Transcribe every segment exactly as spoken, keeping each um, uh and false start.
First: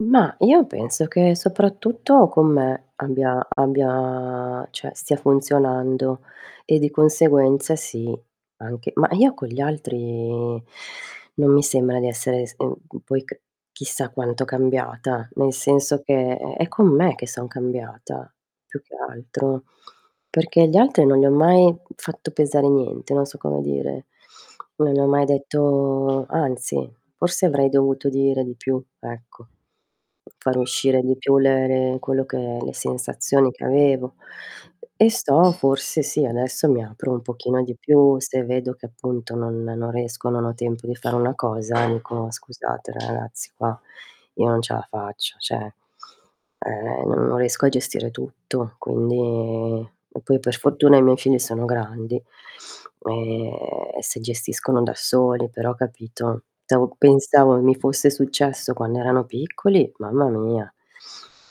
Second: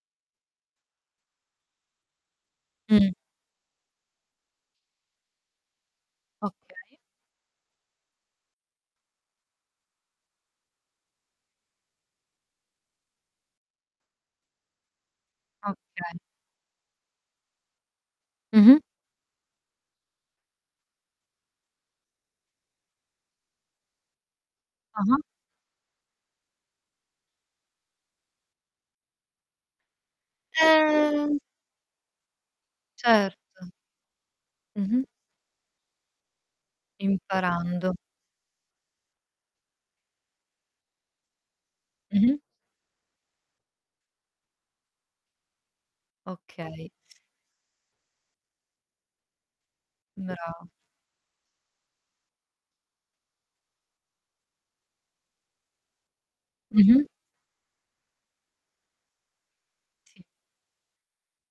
Mah, io penso che soprattutto con me Mh. abbia abbia ceh, stia funzionando, e di Okay. conseguenza sì, anche ma io con gli altri non mi sembra di essere s mhmm, poi c chissà quanto cambiata, nel senso Okay. che è è con me che son cambiata Mh-mh. più che altro, perché gli altri non gli ho mai fatto pesare niente, non so come dire. Non gli ho Ah-ah. mai detto anzi forse avrei dovuto dire di più, ecco, fare uscire di più Ehm le re quello che le sensazioni che Certo. avevo. Mh-mh. E sto forse sì, adesso mi apro un pochino di Imparando. più, se vedo che appunto non non riesco, o non ho tempo di fare una cosa, dico: Mh-mh. "Scusate ra-ragazzi, qua io non ce a faccio", ceh Okay. eh, n non riesco a gestire tutto, quindi e poi Bra per fortuna i miei figli sono grandi e e si gestiscono da soli, però capito? To Mh-mh. pensavo mi fosse successo quando erano piccoli, Sì. mamma mia.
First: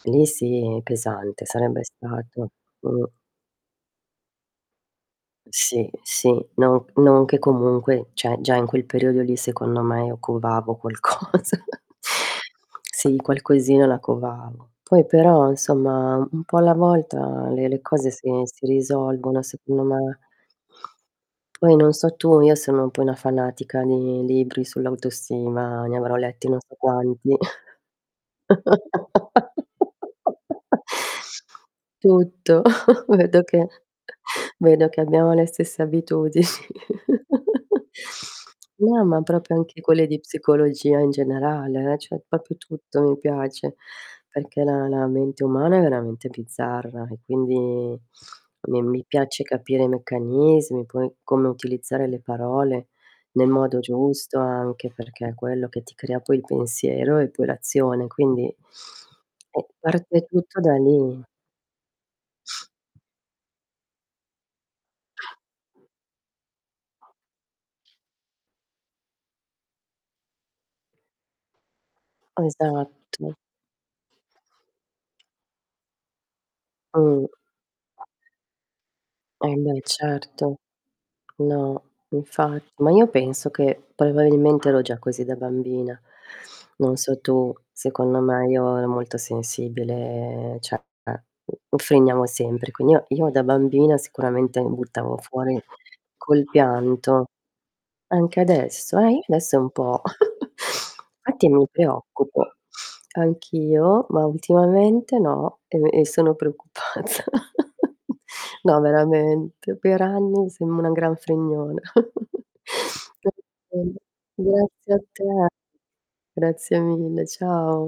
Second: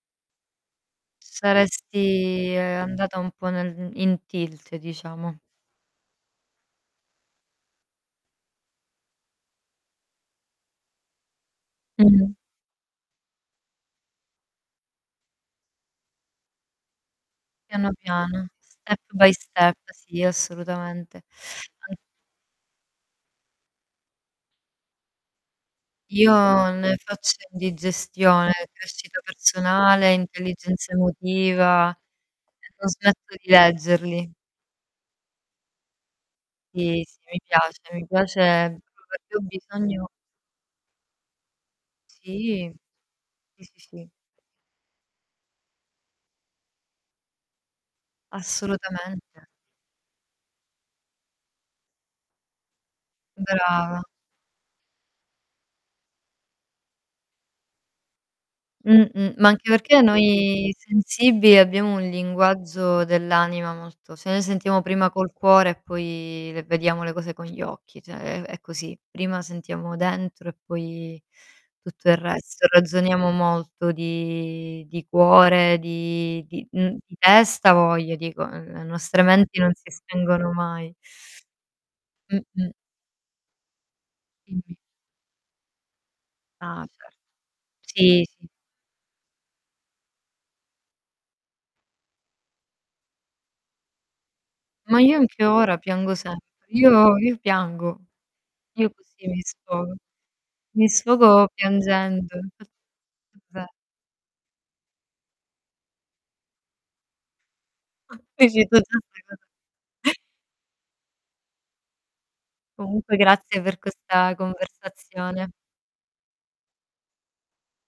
Lì sì, pesante sarebbe stato. Saresti, uhm, Mh. andata un po' nel in tilt, diciamo. Sì, sì, non c non che comunque ceh, già in quel periodo lì secondo me io covavo qualcosa. Mh-mh. Sì, qualcosina la covavo. Poi però, insomma, un po' alla volta le le Piano cose si piano, si step by risolvono, step, secondo me. sì, assolutamente. Poi non An so tu, io sono un po' una fanatica di libri sull'autostima, ne avrò letti non Io so ne faccio quanti. indigestione, crescita personale, intelligenza emotiva Tutto, e non smetto vedo di che leggerli. vedo che abbiamo le stesse abitudini. Sì, sì, mi piace, mi piace proprio No, ma perchè ho propio anche quelle bisogno di psicologia in generale, eh, cioè popio Sì, tutto mi sì, piace, sì, sì. peché la la mente umana è veramente bizzarra, e quindi mi mi piace Assolutamente. capire i meccanismi, poi, come utilizzare le parole nel modo Brava. giusto anche, perché è quello che ti crea poi il pensiero e poi l'azione, quindi Mh-mh. Ma eh, anche perché parte tutto noi da lì. sensibili abbiamo un linguaggio dell'anima molto ceh noi sentiamo prima col cuore, e poi le vediamo le cose con gli occhi, ceh è è è così. Prima sentiamo dentro, e poi tutto il resto, e ragione Esatto. molto di di cuore, di di mhmm, di Mh. testa avoja, dico, ehm, le nostre Eh menti non beh, si spengono certo. mai. No, infa Mh-mh. ma io penso che probabilmente Mh-mh. ero già così da bambina. Ah, Non certo. so tu, secondo Sì, me, sì. io ero molto sensibile, ceh, eh, mhmm, offendiamo sempre, qui oh, io da bambina sicuramente mi Ma buttavo io anche fuori ora piango sempre. col Io pianto. io piango, Anche io adesso, eh, io così mi adesso un sfogo. po'. Mi Fatti sfogo mi piangendo. preoccupo. Infa Davve Anch'io, ma ultimamente no, e e sono preoccupata. Ma, [unintelligible] veramente, per anni sembro una gran fregnona. Comunque grazie per [unintelligible] questa Grazie a te. conversazione. Grazie mille, ciao.